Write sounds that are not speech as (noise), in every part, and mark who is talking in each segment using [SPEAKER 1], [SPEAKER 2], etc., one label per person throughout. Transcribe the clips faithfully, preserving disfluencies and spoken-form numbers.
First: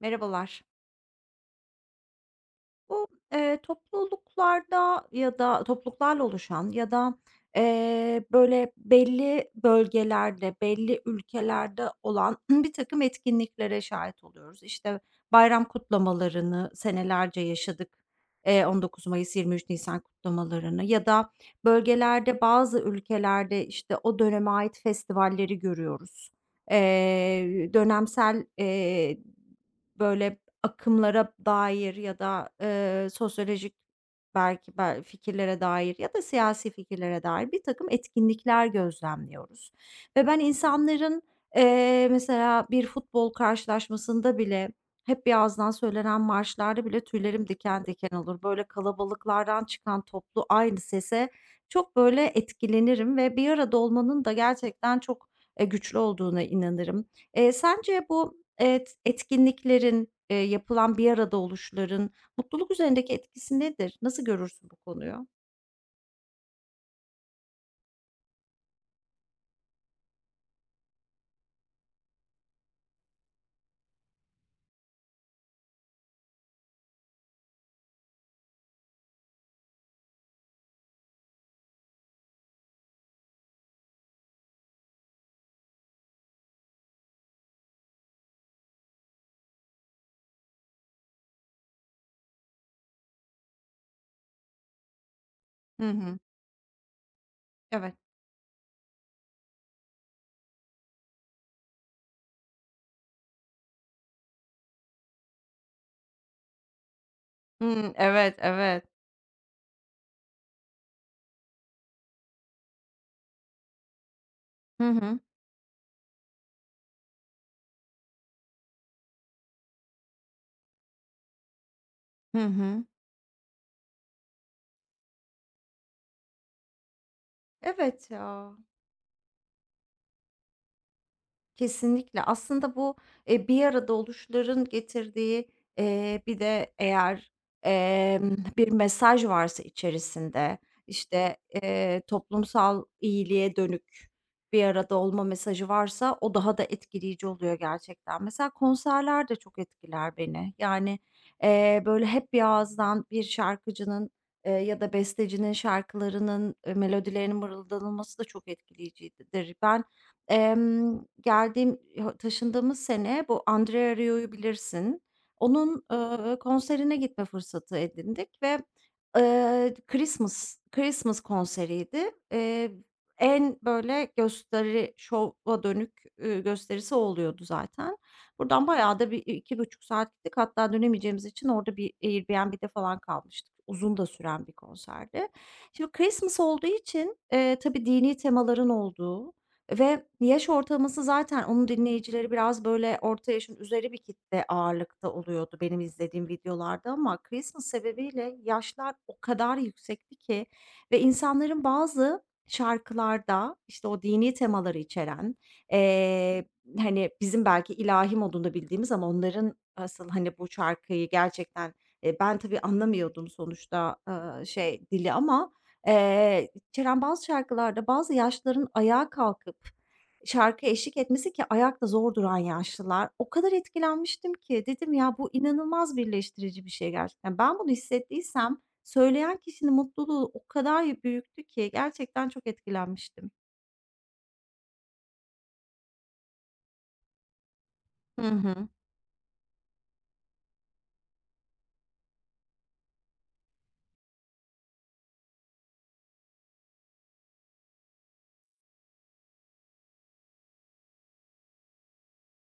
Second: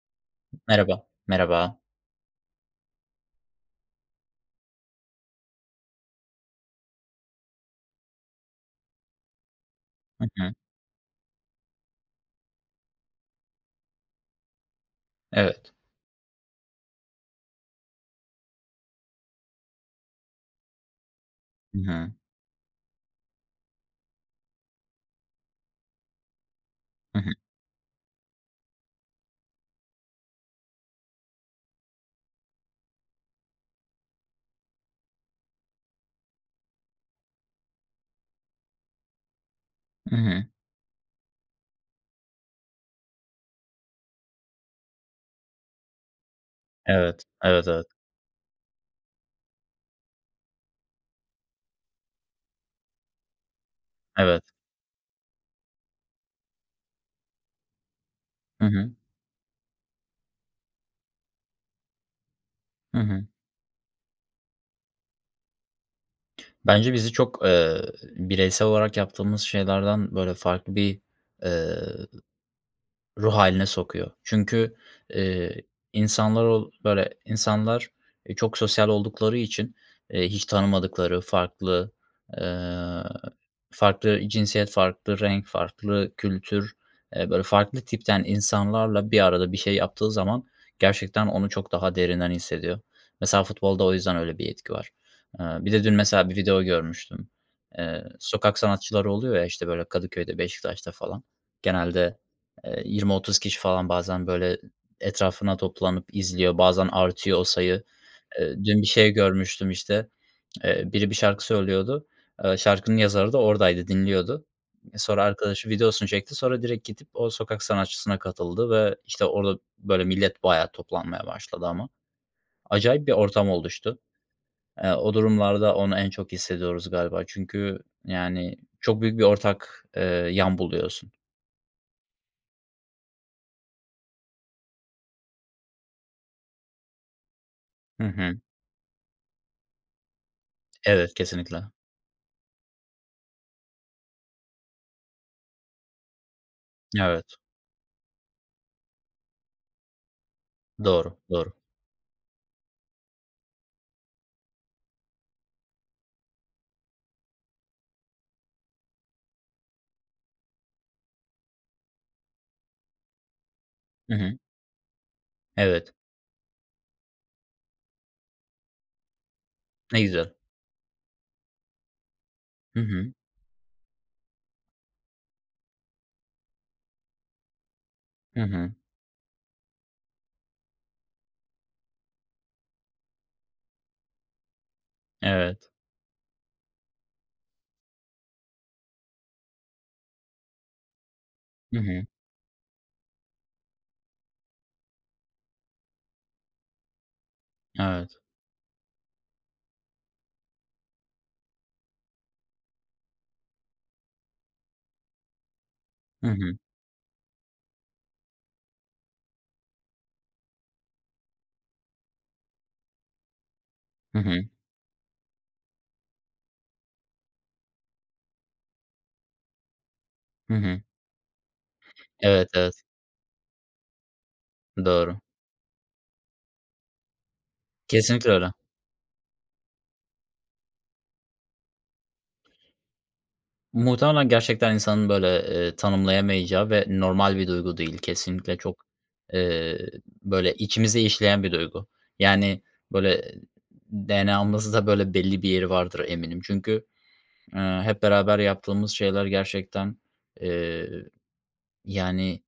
[SPEAKER 1] Merhabalar.
[SPEAKER 2] Merhaba, merhaba.
[SPEAKER 1] Bu, eee, topluluklarda ya da topluluklarla oluşan ya da, eee, böyle, belli
[SPEAKER 2] Hı hı.
[SPEAKER 1] bölgelerde, belli ülkelerde olan (clears throat) bir takım etkinliklere şahit oluyoruz. İşte, bayram
[SPEAKER 2] Evet.
[SPEAKER 1] kutlamalarını senelerce yaşadık. Eee, on dokuz Mayıs, yirmi üç Nisan kutlamalarını ya da
[SPEAKER 2] Hı hı.
[SPEAKER 1] bölgelerde, bazı ülkelerde, işte, o döneme ait festivalleri görüyoruz.
[SPEAKER 2] Hı hı.
[SPEAKER 1] Eee, dönemsel, eee, Böyle, akımlara dair ya da, eee, sosyolojik belki bel fikirlere dair ya da siyasi fikirlere dair bir takım etkinlikler gözlemliyoruz
[SPEAKER 2] Hı
[SPEAKER 1] ve ben
[SPEAKER 2] hı.
[SPEAKER 1] insanların, eee, mesela bir futbol karşılaşmasında bile hep bir ağızdan söylenen marşlarda bile
[SPEAKER 2] Evet,
[SPEAKER 1] tüylerim
[SPEAKER 2] evet, evet,
[SPEAKER 1] diken diken olur. Böyle kalabalıklardan çıkan toplu aynı sese çok böyle etkilenirim ve bir arada olmanın da
[SPEAKER 2] evet.
[SPEAKER 1] gerçekten çok, eee, güçlü olduğuna inanırım. Eee, sence bu
[SPEAKER 2] Hı hı.
[SPEAKER 1] Evet, etkinliklerin, eee, yapılan bir arada oluşların mutluluk
[SPEAKER 2] Hı
[SPEAKER 1] üzerindeki
[SPEAKER 2] hı.
[SPEAKER 1] etkisi nedir? Nasıl görürsün bu konuyu?
[SPEAKER 2] Bence bizi çok, eee, bireysel olarak yaptığımız şeylerden, böyle, farklı bir, eee Ruh haline sokuyor. Çünkü, eee, insanlar ol böyle insanlar, eee, çok sosyal oldukları için, eee, hiç tanımadıkları farklı, eee, farklı cinsiyet, farklı renk, farklı kültür, eee, böyle farklı tipten insanlarla bir arada bir şey yaptığı zaman gerçekten onu çok daha derinden hissediyor. Mesela futbolda o yüzden öyle bir etki var. Eee, bir de
[SPEAKER 1] Hı
[SPEAKER 2] dün
[SPEAKER 1] hı.
[SPEAKER 2] mesela bir video görmüştüm.
[SPEAKER 1] Evet.
[SPEAKER 2] Eee, sokak sanatçıları oluyor ya, işte, böyle Kadıköy'de, Beşiktaş'ta falan. Genelde Eee, yirmi otuz kişi falan bazen böyle etrafına toplanıp izliyor. Bazen artıyor o sayı.
[SPEAKER 1] Hı, evet,
[SPEAKER 2] Eee, dün
[SPEAKER 1] evet.
[SPEAKER 2] bir şey görmüştüm işte, eee, biri bir şarkı söylüyordu. Eee, şarkının yazarı da oradaydı, dinliyordu.
[SPEAKER 1] Hı
[SPEAKER 2] E,
[SPEAKER 1] hı.
[SPEAKER 2] sonra arkadaşı videosunu çekti. Sonra direkt gidip o sokak sanatçısına katıldı ve işte orada böyle millet bayağı toplanmaya başladı ama.
[SPEAKER 1] Hı hı.
[SPEAKER 2] Acayip bir ortam oluştu. Eee, o durumlarda onu en çok hissediyoruz galiba. Çünkü
[SPEAKER 1] Evet ya.
[SPEAKER 2] yani çok büyük bir ortak, eee, yan buluyorsun.
[SPEAKER 1] Kesinlikle. Aslında bu, eee, bir arada oluşların getirdiği, eee, bir de eğer,
[SPEAKER 2] Hı
[SPEAKER 1] emm,
[SPEAKER 2] hı.
[SPEAKER 1] bir mesaj varsa içerisinde,
[SPEAKER 2] Evet,
[SPEAKER 1] işte,
[SPEAKER 2] kesinlikle.
[SPEAKER 1] eee, toplumsal iyiliğe dönük bir arada olma mesajı varsa o daha da
[SPEAKER 2] Evet.
[SPEAKER 1] etkileyici oluyor gerçekten. Mesela konserler de çok etkiler beni. Yani,
[SPEAKER 2] Doğru, doğru.
[SPEAKER 1] eee, böyle hep bir ağızdan bir şarkıcının, eee, ya da bestecinin şarkılarının, eee, melodilerinin mırıldanılması da çok etkileyicidir. Ben Emm, geldiğim Taşındığımız sene bu Andrea
[SPEAKER 2] Hı
[SPEAKER 1] Rio'yu
[SPEAKER 2] hı.
[SPEAKER 1] bilirsin. Onun,
[SPEAKER 2] Evet.
[SPEAKER 1] eee, konserine gitme fırsatı edindik ve, eee,
[SPEAKER 2] Ne güzel.
[SPEAKER 1] Christmas Christmas konseriydi. Eee,
[SPEAKER 2] Hı hı.
[SPEAKER 1] en böyle gösteri, şova dönük, ııı, gösterisi o oluyordu zaten.
[SPEAKER 2] Hı
[SPEAKER 1] Buradan
[SPEAKER 2] hı.
[SPEAKER 1] bayağı da bir iki buçuk saat gittik. Hatta dönemeyeceğimiz için orada bir Airbnb'de falan kalmıştık. Uzun da süren bir konserdi.
[SPEAKER 2] Evet.
[SPEAKER 1] Şimdi Christmas olduğu için, eee, tabii dini temaların olduğu, ve yaş ortalaması zaten onun
[SPEAKER 2] Hı hı.
[SPEAKER 1] dinleyicileri biraz böyle orta yaşın üzeri bir kitle ağırlıkta oluyordu benim izlediğim videolarda ama Christmas
[SPEAKER 2] Evet.
[SPEAKER 1] sebebiyle yaşlar o kadar yüksekti ki ve insanların bazı şarkılarda işte o dini temaları içeren,
[SPEAKER 2] Hı
[SPEAKER 1] eee,
[SPEAKER 2] hı.
[SPEAKER 1] hani, bizim belki ilahi modunda bildiğimiz ama onların asıl, hani, bu şarkıyı gerçekten, eee, ben tabii anlamıyordum sonuçta,
[SPEAKER 2] Hı hı.
[SPEAKER 1] eee, şey dili ama Eee, Kerem bazı şarkılarda bazı yaşlıların ayağa kalkıp
[SPEAKER 2] Hı
[SPEAKER 1] şarkıya
[SPEAKER 2] hı.
[SPEAKER 1] eşlik etmesi ki ayakta zor duran
[SPEAKER 2] Evet, evet.
[SPEAKER 1] yaşlılar. O kadar etkilenmiştim ki dedim ya
[SPEAKER 2] Doğru.
[SPEAKER 1] bu inanılmaz birleştirici bir şey gerçekten. Yani ben bunu
[SPEAKER 2] Kesinlikle öyle.
[SPEAKER 1] hissettiysem söyleyen kişinin mutluluğu o kadar büyüktü ki gerçekten çok etkilenmiştim.
[SPEAKER 2] Muhtemelen gerçekten insanın böyle, eee, tanımlayamayacağı ve normal bir duygu değil.
[SPEAKER 1] Hı
[SPEAKER 2] Kesinlikle
[SPEAKER 1] hı.
[SPEAKER 2] çok, eee, böyle içimize işleyen bir duygu. Yani, böyle D N A'mızda böyle belli bir yeri vardır eminim. Çünkü, eee, hep beraber yaptığımız şeyler gerçekten, eee, yani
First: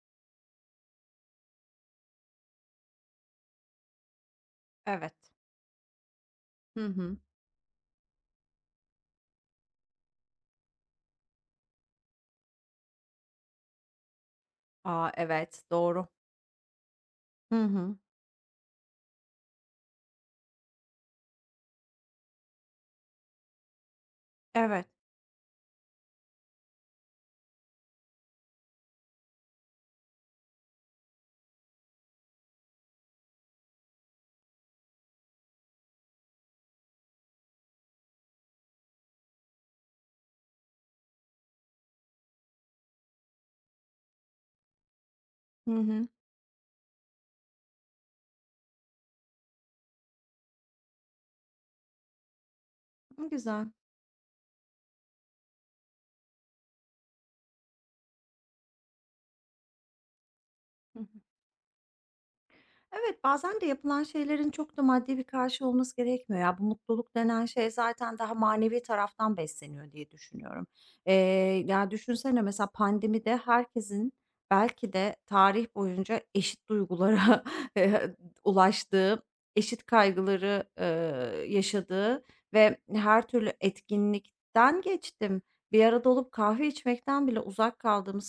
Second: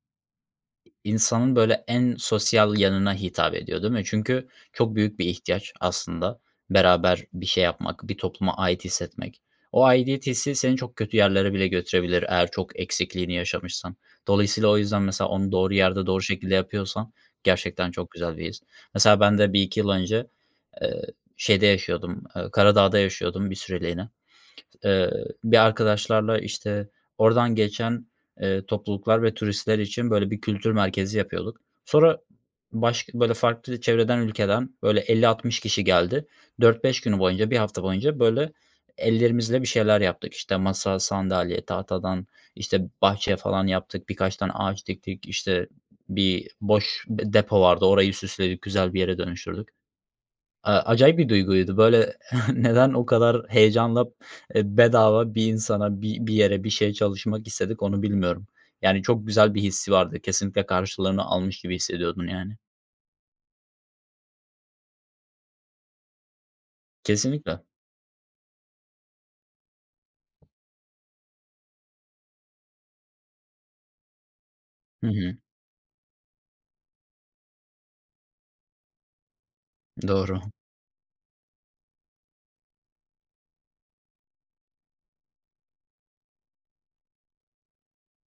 [SPEAKER 2] İnsanın böyle en sosyal yanına hitap ediyor, değil mi? Çünkü çok
[SPEAKER 1] Evet.
[SPEAKER 2] büyük bir ihtiyaç aslında
[SPEAKER 1] Hı hı.
[SPEAKER 2] beraber bir şey yapmak, bir topluma ait hissetmek. O aidiyet hissi seni çok kötü yerlere bile götürebilir eğer çok eksikliğini yaşamışsan. Dolayısıyla o yüzden
[SPEAKER 1] Aa,
[SPEAKER 2] mesela onu
[SPEAKER 1] evet,
[SPEAKER 2] doğru yerde,
[SPEAKER 1] doğru.
[SPEAKER 2] doğru şekilde yapıyorsan
[SPEAKER 1] Hı
[SPEAKER 2] gerçekten
[SPEAKER 1] hı.
[SPEAKER 2] çok güzel bir his. Mesela ben de bir iki yıl önce, eee, şeyde yaşıyordum, eee, Karadağ'da yaşıyordum bir süreliğine.
[SPEAKER 1] Evet.
[SPEAKER 2] Eee, Bir arkadaşlarla, işte, oradan geçen, eee, topluluklar ve turistler için böyle bir kültür merkezi yapıyorduk. Sonra başka böyle farklı çevreden, ülkeden böyle elli altmış kişi geldi. Dört beş günü boyunca, bir hafta boyunca böyle ellerimizle bir şeyler yaptık. İşte, masa, sandalye, tahtadan, işte, bahçe falan yaptık. Birkaç tane ağaç diktik. İşte,
[SPEAKER 1] Hı hı.
[SPEAKER 2] bir boş depo vardı. Orayı süsledik, güzel bir yere dönüştürdük. A acayip bir duyguydu. Böyle (laughs) neden o kadar
[SPEAKER 1] Güzel.
[SPEAKER 2] heyecanla, eee, bedava bir insana, bir bir yere, bir şeye çalışmak istedik onu bilmiyorum. Yani çok güzel bir hissi vardı. Kesinlikle
[SPEAKER 1] Hı hı.
[SPEAKER 2] karşılığını almış gibi hissediyordun yani.
[SPEAKER 1] Evet, bazen de yapılan şeylerin çok da maddi bir karşılığı olması gerekmiyor ya. Bu mutluluk denen
[SPEAKER 2] Kesinlikle.
[SPEAKER 1] şey zaten daha manevi taraftan besleniyor diye düşünüyorum. Eee, ya düşünsene mesela pandemide herkesin belki
[SPEAKER 2] Hı
[SPEAKER 1] de
[SPEAKER 2] hı.
[SPEAKER 1] tarih boyunca eşit duygulara (laughs) eee, ulaştığı, eşit
[SPEAKER 2] Doğru.
[SPEAKER 1] kaygıları eee, yaşadığı ve her türlü etkinlikten geçtim. Bir arada olup kahve içmekten bile uzak kaldığımız,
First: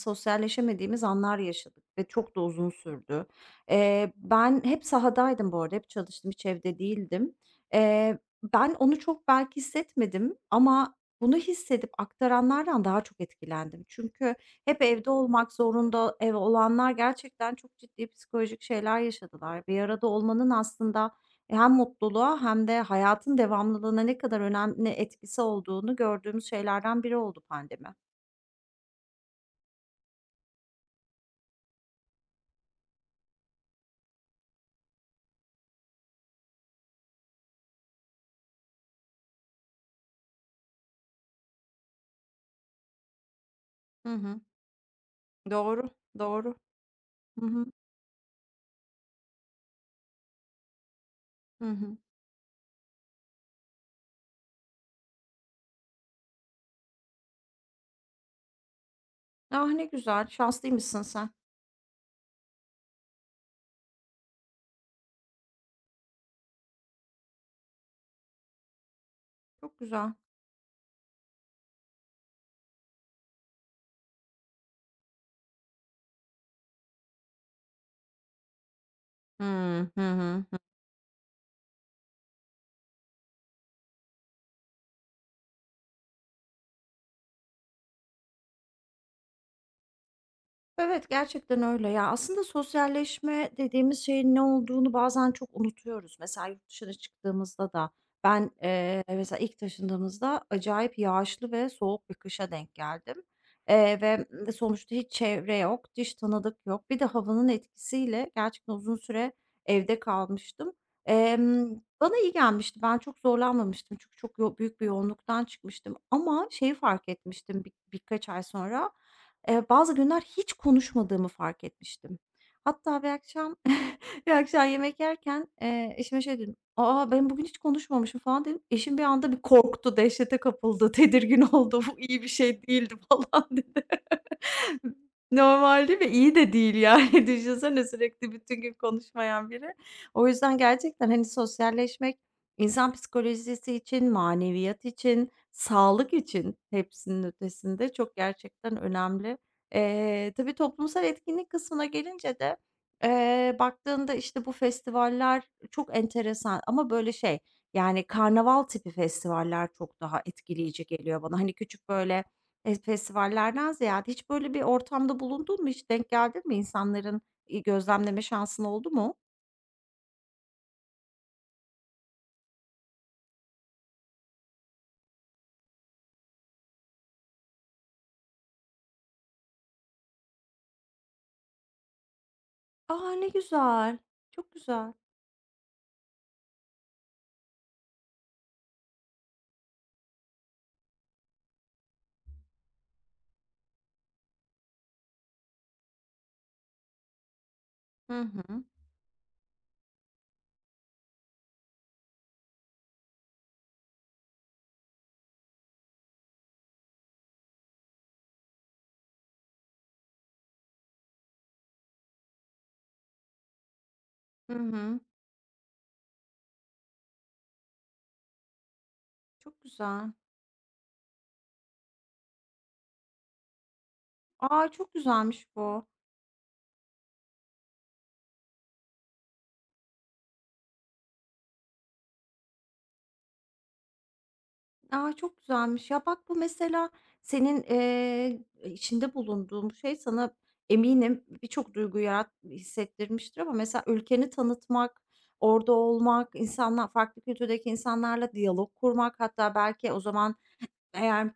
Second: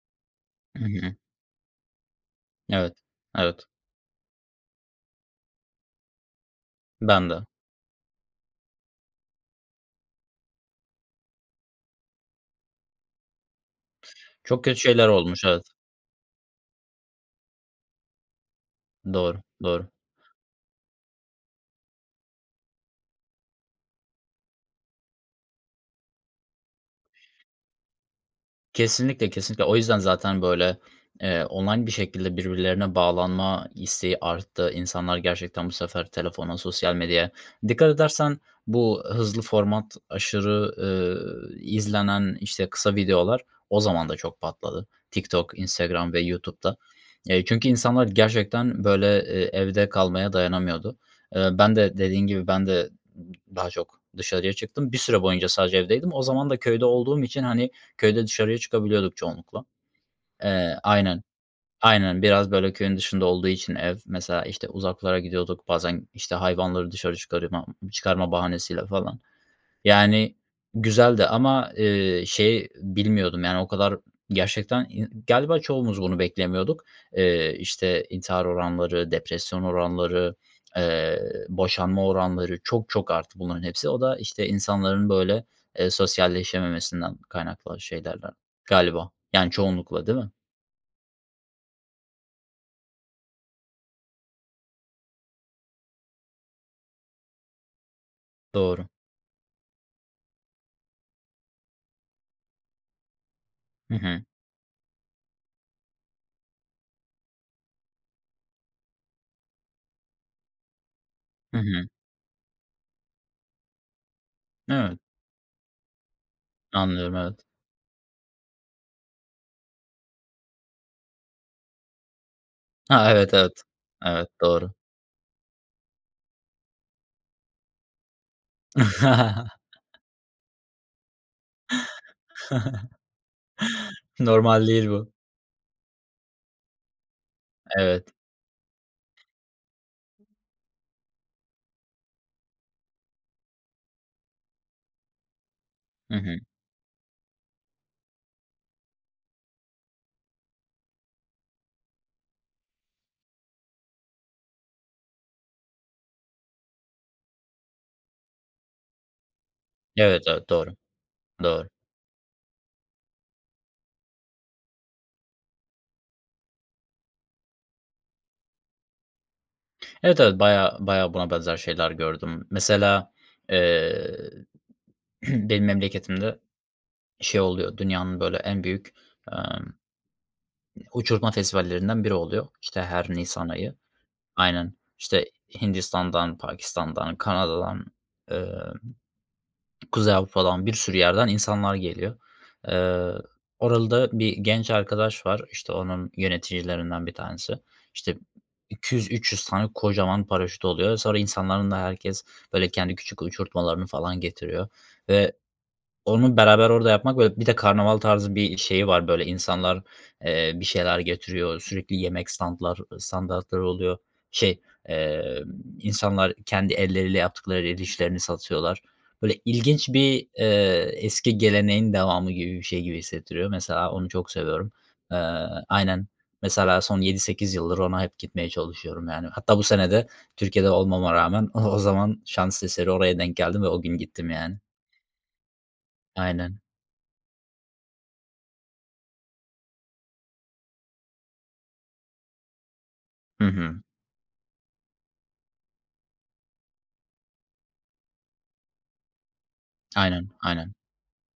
[SPEAKER 2] Hı
[SPEAKER 1] sosyalleşemediğimiz
[SPEAKER 2] hı.
[SPEAKER 1] anlar yaşadık ve çok da uzun
[SPEAKER 2] Evet.
[SPEAKER 1] sürdü.
[SPEAKER 2] Evet.
[SPEAKER 1] Eee, ben hep sahadaydım bu arada, hep çalıştım, hiç evde
[SPEAKER 2] Ben
[SPEAKER 1] değildim.
[SPEAKER 2] de.
[SPEAKER 1] Eee, ben onu çok belki hissetmedim ama bunu hissedip aktaranlardan daha çok etkilendim. Çünkü
[SPEAKER 2] Çok kötü
[SPEAKER 1] hep
[SPEAKER 2] şeyler
[SPEAKER 1] evde
[SPEAKER 2] olmuş.
[SPEAKER 1] olmak
[SPEAKER 2] Evet.
[SPEAKER 1] zorunda ev olanlar gerçekten çok ciddi psikolojik şeyler
[SPEAKER 2] Doğru,
[SPEAKER 1] yaşadılar. Bir
[SPEAKER 2] doğru.
[SPEAKER 1] arada olmanın aslında hem mutluluğa hem de hayatın devamlılığına ne kadar önemli etkisi olduğunu gördüğümüz şeylerden biri oldu pandemi.
[SPEAKER 2] Kesinlikle, kesinlikle. O yüzden zaten, böyle, eee, online bir şekilde birbirlerine bağlanma isteği arttı. İnsanlar gerçekten bu sefer telefona, sosyal medyaya. Dikkat edersen bu hızlı format, aşırı, ııı, izlenen, işte, kısa videolar o zaman
[SPEAKER 1] Hı
[SPEAKER 2] da çok
[SPEAKER 1] hı.
[SPEAKER 2] patladı. TikTok,
[SPEAKER 1] Doğru,
[SPEAKER 2] Instagram ve
[SPEAKER 1] doğru.
[SPEAKER 2] YouTube'da. Eee,
[SPEAKER 1] Hı hı.
[SPEAKER 2] çünkü insanlar gerçekten, böyle, eee, evde kalmaya dayanamıyordu. Eee,
[SPEAKER 1] Hı
[SPEAKER 2] ben de
[SPEAKER 1] hı.
[SPEAKER 2] dediğin gibi ben de daha çok dışarıya çıktım. Bir süre boyunca sadece evdeydim. O zaman da köyde olduğum için, hani, Köyde dışarıya çıkabiliyorduk çoğunlukla.
[SPEAKER 1] Ah, ne güzel,
[SPEAKER 2] Eee,
[SPEAKER 1] şanslıymışsın
[SPEAKER 2] aynen.
[SPEAKER 1] sen.
[SPEAKER 2] Aynen, biraz böyle köyün dışında olduğu için ev, mesela, işte, uzaklara gidiyorduk. Bazen, işte, hayvanları dışarı çıkarıma çıkarma bahanesiyle falan.
[SPEAKER 1] Çok güzel.
[SPEAKER 2] Yani, güzeldi ama, eee, şey bilmiyordum, yani, o kadar gerçekten in galiba çoğumuz bunu beklemiyorduk. Eee, işte, intihar oranları,
[SPEAKER 1] Hı
[SPEAKER 2] depresyon
[SPEAKER 1] hı
[SPEAKER 2] oranları,
[SPEAKER 1] hı.
[SPEAKER 2] eee, boşanma oranları çok çok arttı bunların hepsi. O da, işte, insanların, böyle, eee, sosyalleşememesinden kaynaklı şeylerden galiba. Yani, çoğunlukla değil mi?
[SPEAKER 1] Evet, gerçekten öyle. Ya, aslında sosyalleşme dediğimiz şeyin ne olduğunu bazen çok unutuyoruz. Mesela yurt dışına çıktığımızda da ben,
[SPEAKER 2] Doğru.
[SPEAKER 1] eee, mesela ilk taşındığımızda acayip yağışlı ve soğuk bir kışa denk geldim.
[SPEAKER 2] Hı
[SPEAKER 1] Eee,
[SPEAKER 2] hı.
[SPEAKER 1] ve, sonuçta hiç çevre yok, hiç tanıdık yok. Bir de havanın etkisiyle gerçekten uzun süre evde kalmıştım.
[SPEAKER 2] Hı
[SPEAKER 1] Emm,
[SPEAKER 2] hı.
[SPEAKER 1] bana iyi gelmişti. Ben çok zorlanmamıştım çünkü çok yo büyük bir
[SPEAKER 2] Evet,
[SPEAKER 1] yoğunluktan çıkmıştım ama şeyi fark
[SPEAKER 2] anlıyorum, evet.
[SPEAKER 1] etmiştim bir birkaç ay sonra. Eee, bazı günler hiç konuşmadığımı fark etmiştim. Hatta bir
[SPEAKER 2] Ha, evet,
[SPEAKER 1] akşam
[SPEAKER 2] evet. Evet,
[SPEAKER 1] (laughs) bir akşam
[SPEAKER 2] doğru.
[SPEAKER 1] yemek yerken, eee, eşime şey dedim, "Aa, ben bugün hiç konuşmamışım." falan dedim. Eşim bir anda bir
[SPEAKER 2] (laughs)
[SPEAKER 1] korktu, dehşete kapıldı, (laughs) tedirgin oldu. "Bu iyi bir şey değildi." (laughs) falan dedi.
[SPEAKER 2] Normal değil bu.
[SPEAKER 1] Normal değil ve iyi de değil yani. (laughs) Düşünsene
[SPEAKER 2] Evet.
[SPEAKER 1] sürekli bütün gün konuşmayan biri. O yüzden gerçekten, hani, sosyalleşmek insan psikolojisi için, maneviyat için, sağlık
[SPEAKER 2] Hı hı.
[SPEAKER 1] için hepsinin ötesinde çok gerçekten önemli. Eee, tabii toplumsal etkinlik kısmına gelince de, eee, baktığında, işte, bu festivaller çok enteresan ama böyle şey, yani, karnaval tipi festivaller çok daha
[SPEAKER 2] Evet, evet, doğru.
[SPEAKER 1] etkileyici geliyor bana. Hani,
[SPEAKER 2] Doğru.
[SPEAKER 1] küçük böyle Eee, festivallerden ziyade hiç böyle bir ortamda bulundun mu? Hiç denk geldin mi? İnsanların, iii, gözlemleme şansın oldu mu?
[SPEAKER 2] Evet, evet, baya baya buna benzer şeyler gördüm. Mesela, eee, (clears throat) benim memleketimde şey oluyor, dünyanın böyle en büyük, emm, uçurtma festivallerinden biri oluyor. İşte, her
[SPEAKER 1] A! Ne
[SPEAKER 2] nisan ayı.
[SPEAKER 1] güzel. Çok
[SPEAKER 2] Aynen.
[SPEAKER 1] güzel.
[SPEAKER 2] İşte, Hindistan'dan, Pakistan'dan, Kanada'dan, Kuzey Avrupa'dan bir sürü yerden insanlar geliyor. Eee, Orada bir genç arkadaş var. İşte, onun yöneticilerinden bir tanesi. İşte,
[SPEAKER 1] Hı hı.
[SPEAKER 2] iki yüz üç yüz tane kocaman paraşüt oluyor. Sonra insanların da herkes, böyle, kendi küçük uçurtmalarını falan getiriyor ve onu beraber orada yapmak, böyle, bir de karnaval tarzı bir şeyi var, böyle, insanlar, eee, bir şeyler getiriyor, sürekli yemek standlar standartları oluyor.
[SPEAKER 1] Hı
[SPEAKER 2] Şey,
[SPEAKER 1] hı.
[SPEAKER 2] emm, insanlar kendi elleriyle yaptıkları el işlerini satıyorlar. Böyle,
[SPEAKER 1] Çok
[SPEAKER 2] ilginç
[SPEAKER 1] güzel.
[SPEAKER 2] bir, eee, eski geleneğin devamı gibi bir şey gibi hissettiriyor. Mesela onu çok
[SPEAKER 1] A!
[SPEAKER 2] seviyorum.
[SPEAKER 1] Çok
[SPEAKER 2] Eee,
[SPEAKER 1] güzelmiş bu.
[SPEAKER 2] aynen. Mesela son yedi sekiz yıldır ona hep gitmeye çalışıyorum, yani. Hatta bu sene de Türkiye'de olmama rağmen (laughs) o o zaman şans eseri oraya denk geldim ve o gün gittim, yani.
[SPEAKER 1] A! Çok güzelmiş. Ya, bak, bu
[SPEAKER 2] Aynen.
[SPEAKER 1] mesela senin, eee, içinde bulunduğun şey sana eminim birçok duygu yarat hissettirmiştir
[SPEAKER 2] Hı
[SPEAKER 1] ama
[SPEAKER 2] hı.
[SPEAKER 1] mesela ülkeni tanıtmak, orada olmak, insanlar farklı kültürdeki insanlarla diyalog kurmak, hatta belki o
[SPEAKER 2] Aynen,
[SPEAKER 1] zaman
[SPEAKER 2] aynen.
[SPEAKER 1] eğer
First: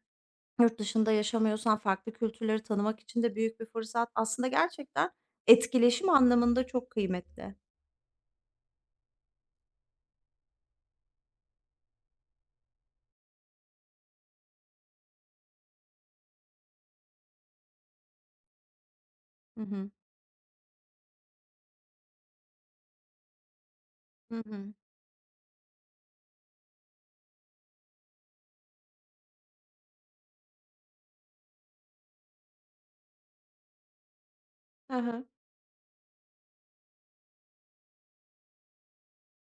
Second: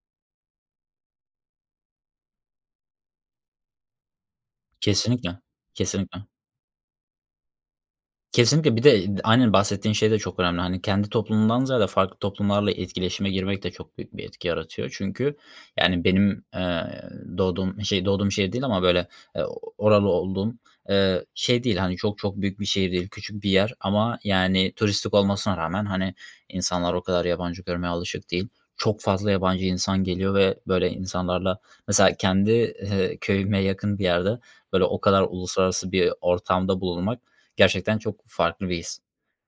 [SPEAKER 1] yurt dışında yaşamıyorsan farklı kültürleri tanımak için de büyük bir fırsat. Aslında gerçekten
[SPEAKER 2] Kesinlikle,
[SPEAKER 1] etkileşim
[SPEAKER 2] kesinlikle.
[SPEAKER 1] anlamında çok kıymetli.
[SPEAKER 2] Kesinlikle. Bir de aynen bahsettiğin şey de çok önemli. Hani kendi toplumundan ziyade farklı toplumlarla etkileşime girmek de çok büyük bir etki yaratıyor. Çünkü yani benim, eee, doğduğum şey doğduğum şehir değil ama böyle, eee,
[SPEAKER 1] Hı hı.
[SPEAKER 2] oralı olduğum, eee, şey değil, hani, çok çok büyük bir şehir değil, küçük bir yer ama
[SPEAKER 1] Hı
[SPEAKER 2] yani
[SPEAKER 1] hı.
[SPEAKER 2] turistik olmasına rağmen, hani, insanlar o kadar yabancı görmeye alışık değil. Çok fazla yabancı insan geliyor ve böyle insanlarla mesela kendi, eee, köyüme yakın bir yerde böyle
[SPEAKER 1] Hı
[SPEAKER 2] o kadar
[SPEAKER 1] hı.
[SPEAKER 2] uluslararası bir ortamda bulunmak. Gerçekten çok farklı bir his.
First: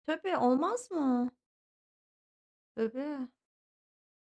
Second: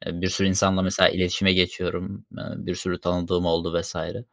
[SPEAKER 2] Eee, bir
[SPEAKER 1] Tabii,
[SPEAKER 2] sürü insanla
[SPEAKER 1] olmaz
[SPEAKER 2] mesela
[SPEAKER 1] mı?
[SPEAKER 2] iletişime geçiyorum. Eee, bir sürü
[SPEAKER 1] Tabii.
[SPEAKER 2] tanıdığım oldu vesaire.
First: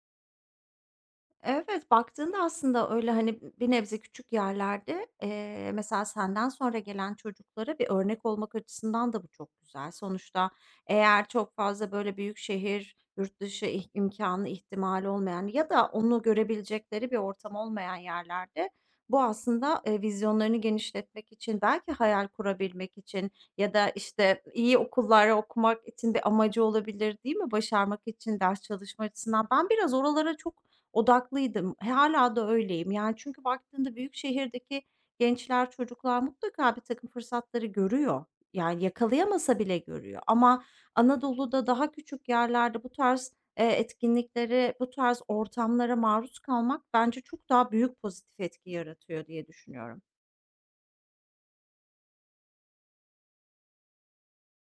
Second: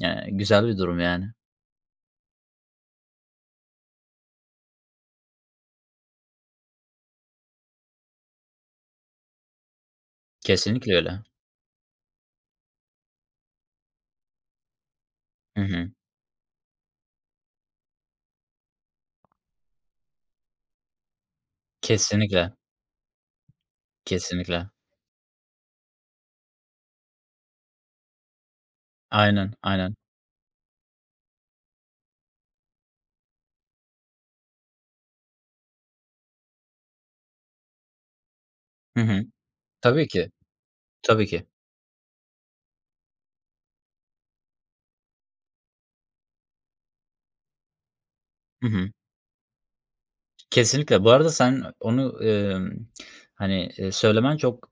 [SPEAKER 2] Eee, güzel bir durum yani.
[SPEAKER 1] Evet, baktığında aslında öyle, hani, bir nebze küçük yerlerde, eee, mesela senden sonra gelen çocuklara bir örnek olmak açısından da bu çok güzel. Sonuçta
[SPEAKER 2] Kesinlikle öyle.
[SPEAKER 1] eğer çok fazla böyle büyük şehir, yurt dışı ih imkânı, ihtimali olmayan
[SPEAKER 2] Hı
[SPEAKER 1] ya da
[SPEAKER 2] hı.
[SPEAKER 1] onu görebilecekleri bir ortam olmayan yerlerde bu aslında, eee, vizyonlarını genişletmek için, belki hayal
[SPEAKER 2] Kesinlikle,
[SPEAKER 1] kurabilmek için ya da, işte,
[SPEAKER 2] kesinlikle.
[SPEAKER 1] iyi okullara okumak için bir amacı olabilir, değil mi? Başarmak için, ders çalışma açısından.
[SPEAKER 2] Aynen,
[SPEAKER 1] Ben
[SPEAKER 2] aynen.
[SPEAKER 1] biraz oralara çok odaklıydım, hala da öyleyim. Yani, çünkü baktığında büyük şehirdeki gençler, çocuklar mutlaka bir takım fırsatları görüyor. Yani,
[SPEAKER 2] Hı hı.
[SPEAKER 1] yakalayamasa bile
[SPEAKER 2] Tabii
[SPEAKER 1] görüyor
[SPEAKER 2] ki,
[SPEAKER 1] ama
[SPEAKER 2] tabii ki.
[SPEAKER 1] Anadolu'da daha küçük yerlerde bu tarz, eee, etkinliklere, bu tarz ortamlara maruz kalmak bence çok daha büyük pozitif
[SPEAKER 2] Hı
[SPEAKER 1] etki
[SPEAKER 2] hı.
[SPEAKER 1] yaratıyor diye düşünüyorum.
[SPEAKER 2] Kesinlikle. Bu arada sen onu, emm, hani, eee, söylemen çok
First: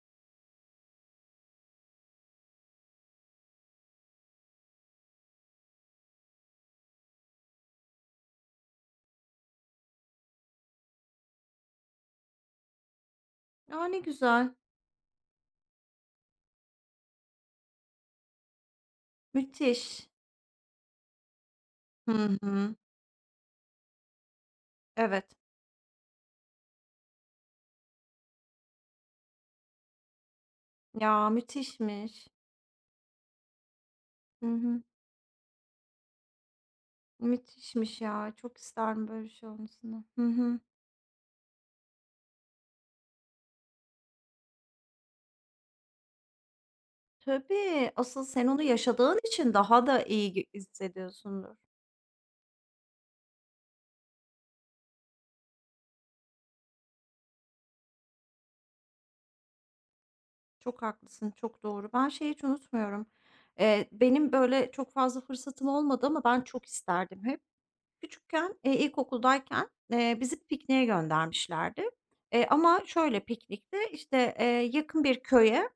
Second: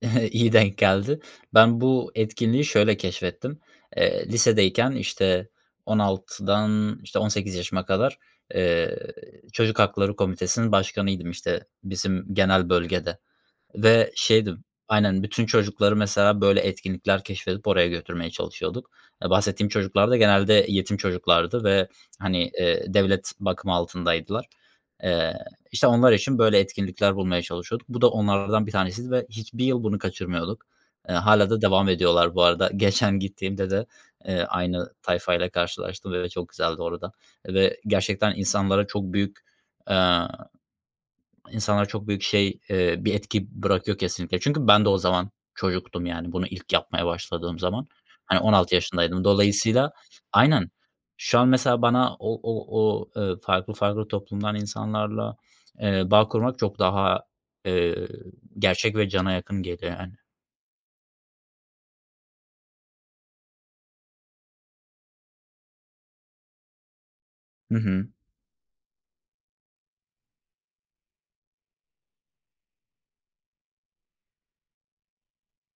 [SPEAKER 2] (laughs) İyi denk geldi. Ben bu etkinliği şöyle keşfettim. Eee, lisedeyken, işte, on altıdan, işte, on sekiz yaşıma kadar, eee, Çocuk Hakları Komitesi'nin başkanıydım, işte, bizim genel bölgede.
[SPEAKER 1] Ya, ne
[SPEAKER 2] Ve
[SPEAKER 1] güzel.
[SPEAKER 2] şeydim Aynen, bütün çocukları mesela böyle etkinlikler keşfedip oraya götürmeye çalışıyorduk. Eee, bahsettiğim
[SPEAKER 1] Müthiş.
[SPEAKER 2] çocuklar da genelde yetim çocuklardı ve,
[SPEAKER 1] Hı
[SPEAKER 2] hani,
[SPEAKER 1] hı.
[SPEAKER 2] eee, devlet bakımı altındaydılar.
[SPEAKER 1] Evet.
[SPEAKER 2] Eee, işte, onlar için böyle etkinlikler bulmaya çalışıyorduk. Bu da onlardan bir tanesiydi ve hiçbir yıl bunu kaçırmıyorduk. Eee,
[SPEAKER 1] Ya,
[SPEAKER 2] hâlâ da devam
[SPEAKER 1] müthişmiş.
[SPEAKER 2] ediyorlar bu arada. (laughs) Geçen gittiğimde de, eee,
[SPEAKER 1] Hı hı.
[SPEAKER 2] aynı tayfayla karşılaştım ve çok güzeldi orada ve
[SPEAKER 1] Müthişmiş ya.
[SPEAKER 2] gerçekten
[SPEAKER 1] Çok
[SPEAKER 2] insanlara çok
[SPEAKER 1] isterim böyle bir
[SPEAKER 2] büyük,
[SPEAKER 1] şey olmasını.
[SPEAKER 2] eee
[SPEAKER 1] Hı hı.
[SPEAKER 2] İnsanlara çok büyük şey, eee, bir etki bırakıyor kesinlikle. Çünkü ben de o zaman çocuktum yani bunu ilk yapmaya başladığım zaman.
[SPEAKER 1] Tabii, asıl
[SPEAKER 2] Hani
[SPEAKER 1] sen onu
[SPEAKER 2] on altı
[SPEAKER 1] yaşadığın
[SPEAKER 2] yaşındaydım.
[SPEAKER 1] için daha
[SPEAKER 2] Dolayısıyla.
[SPEAKER 1] da iyi gi
[SPEAKER 2] Aynen. Şu an
[SPEAKER 1] hissediyorsundur.
[SPEAKER 2] mesela bana o o o, eee, farklı farklı toplumdan insanlarla, eee, bağ kurmak çok daha, eee, gerçek ve cana yakın geliyor yani.
[SPEAKER 1] Çok haklısın, çok doğru. Ben şeyi hiç unutmuyorum. Eee, benim böyle çok fazla fırsatım olmadı ama ben çok isterdim hep.
[SPEAKER 2] Hı hı.
[SPEAKER 1] Küçükken, eee, ilkokuldayken, eee, bizi pikniğe göndermişlerdi. Eee, ama şöyle piknikte işte, eee, yakın bir köye.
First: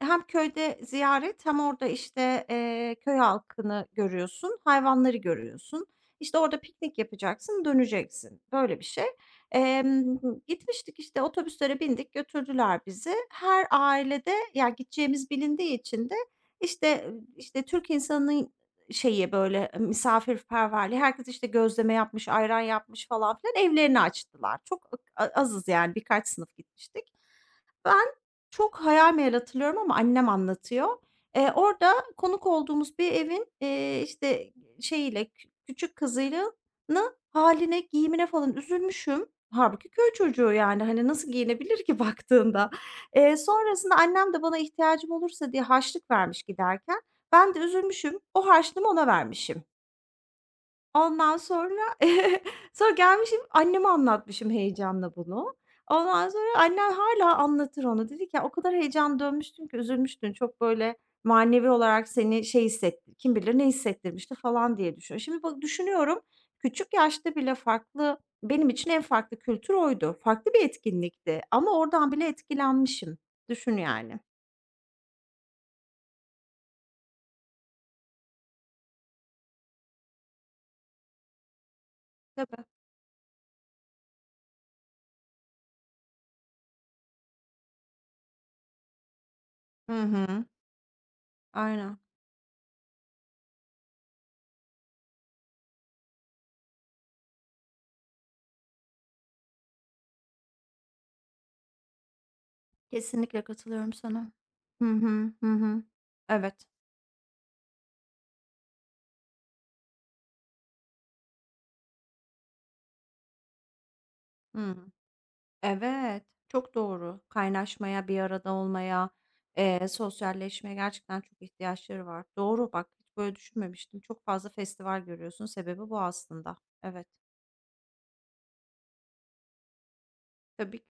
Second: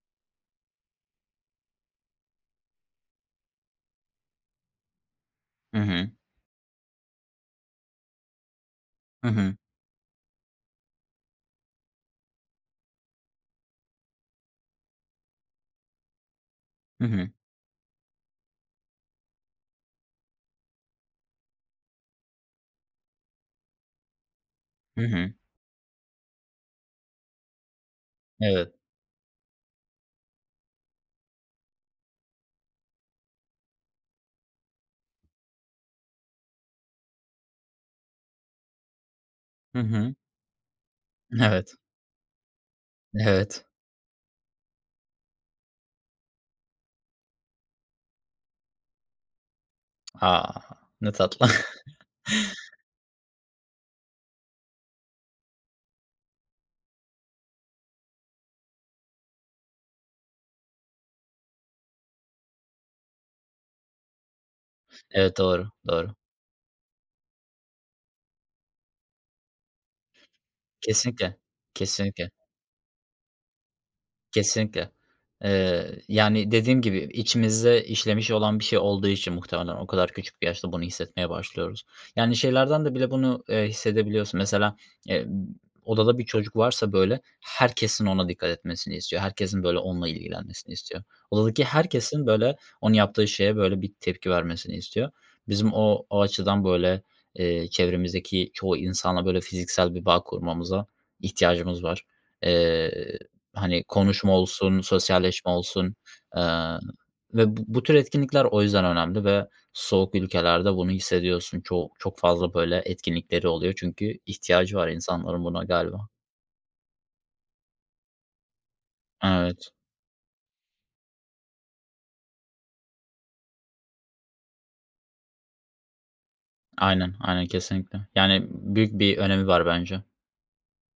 [SPEAKER 1] Hem köyde ziyaret hem orada, işte, eee, köy halkını görüyorsun, hayvanları
[SPEAKER 2] Hı
[SPEAKER 1] görüyorsun.
[SPEAKER 2] hı.
[SPEAKER 1] İşte, orada piknik yapacaksın, döneceksin. Böyle bir şey.
[SPEAKER 2] Hı hı.
[SPEAKER 1] Emm, gitmiştik, işte, otobüslere bindik, götürdüler bizi. Her ailede ya, gideceğimiz bilindiği için de,
[SPEAKER 2] Hı
[SPEAKER 1] işte,
[SPEAKER 2] hı.
[SPEAKER 1] işte, Türk insanının şeyi, böyle, misafirperverliği, herkes, işte, gözleme yapmış, ayran yapmış falan filan, evlerini açtılar. Çok
[SPEAKER 2] Hı
[SPEAKER 1] a
[SPEAKER 2] hı.
[SPEAKER 1] azız yani, birkaç sınıf gitmiştik. Ben
[SPEAKER 2] Evet.
[SPEAKER 1] çok hayal meyal hatırlıyorum ama annem anlatıyor. Eee, orada konuk olduğumuz bir evin, eee, işte, şeyiyle, kü küçük kızıyla nı hâline, giyimine falan üzülmüşüm.
[SPEAKER 2] Hı
[SPEAKER 1] Hâlbuki köy
[SPEAKER 2] hı.
[SPEAKER 1] çocuğu yani, hani, nasıl
[SPEAKER 2] Evet.
[SPEAKER 1] giyinebilir ki (laughs) baktığında? Eee,
[SPEAKER 2] Evet.
[SPEAKER 1] sonrasında annem de bana ihtiyacım olursa diye harçlık vermiş giderken. Ben de üzülmüşüm, o harçlığımı ona vermişim.
[SPEAKER 2] A! Ne
[SPEAKER 1] Ondan
[SPEAKER 2] tatlı.
[SPEAKER 1] sonra,
[SPEAKER 2] (laughs)
[SPEAKER 1] (laughs) sonra gelmişim, anneme anlatmışım heyecanla bunu. Ondan sonra annen hala anlatır onu. Dedi ki, "Ya, o kadar heyecan dönmüştün ki üzülmüştün. Çok böyle manevi olarak seni şey hissetti kim bilir ne hissettirmişti." falan diye düşünüyorum.
[SPEAKER 2] Evet,
[SPEAKER 1] Şimdi bak
[SPEAKER 2] doğru, doğru.
[SPEAKER 1] düşünüyorum, küçük yaşta bile farklı benim için en farklı kültür oydu. Farklı bir
[SPEAKER 2] Kesinlikle.
[SPEAKER 1] etkinlikti ama oradan bile
[SPEAKER 2] Kesinlikle.
[SPEAKER 1] etkilenmişim. Düşün yani.
[SPEAKER 2] Kesinlikle. Eee, yani, dediğim gibi içimizde işlemiş olan bir şey olduğu için muhtemelen o kadar küçük bir yaşta bunu hissetmeye başlıyoruz. Yani,
[SPEAKER 1] Tabii.
[SPEAKER 2] şeylerden de bile bunu, eee, hissedebiliyorsun. Mesela, eee, odada bir çocuk varsa, böyle, herkesin ona dikkat etmesini istiyor. Herkesin, böyle,
[SPEAKER 1] Hı
[SPEAKER 2] onunla
[SPEAKER 1] hı.
[SPEAKER 2] ilgilenmesini istiyor. Odadaki
[SPEAKER 1] Aynen.
[SPEAKER 2] herkesin, böyle, onun yaptığı şeye, böyle, bir tepki vermesini istiyor. Bizim o o açıdan, böyle, eee, çevremizdeki çoğu insanla, böyle, fiziksel bir bağ kurmamıza ihtiyacımız var. Eee
[SPEAKER 1] Kesinlikle
[SPEAKER 2] Hani,
[SPEAKER 1] katılıyorum
[SPEAKER 2] konuşma
[SPEAKER 1] sana.
[SPEAKER 2] olsun,
[SPEAKER 1] Hı hı.
[SPEAKER 2] sosyalleşme
[SPEAKER 1] Hı hı.
[SPEAKER 2] olsun,
[SPEAKER 1] Evet.
[SPEAKER 2] eee, ve bu bu tür etkinlikler o yüzden önemli ve soğuk ülkelerde bunu hissediyorsun. Çok çok fazla böyle etkinlikleri oluyor çünkü ihtiyacı
[SPEAKER 1] Hıı.
[SPEAKER 2] var insanların buna galiba.
[SPEAKER 1] Evet, çok doğru. Kaynaşmaya, bir arada olmaya,
[SPEAKER 2] Evet.
[SPEAKER 1] eee, sosyalleşmeye gerçekten çok ihtiyaçları var. Doğru bak, hiç böyle düşünmemiştim. Çok fazla festival görüyorsun. Sebebi bu aslında. Evet,
[SPEAKER 2] Aynen, aynen kesinlikle. Yani, büyük bir önemi var bence.
[SPEAKER 1] tabii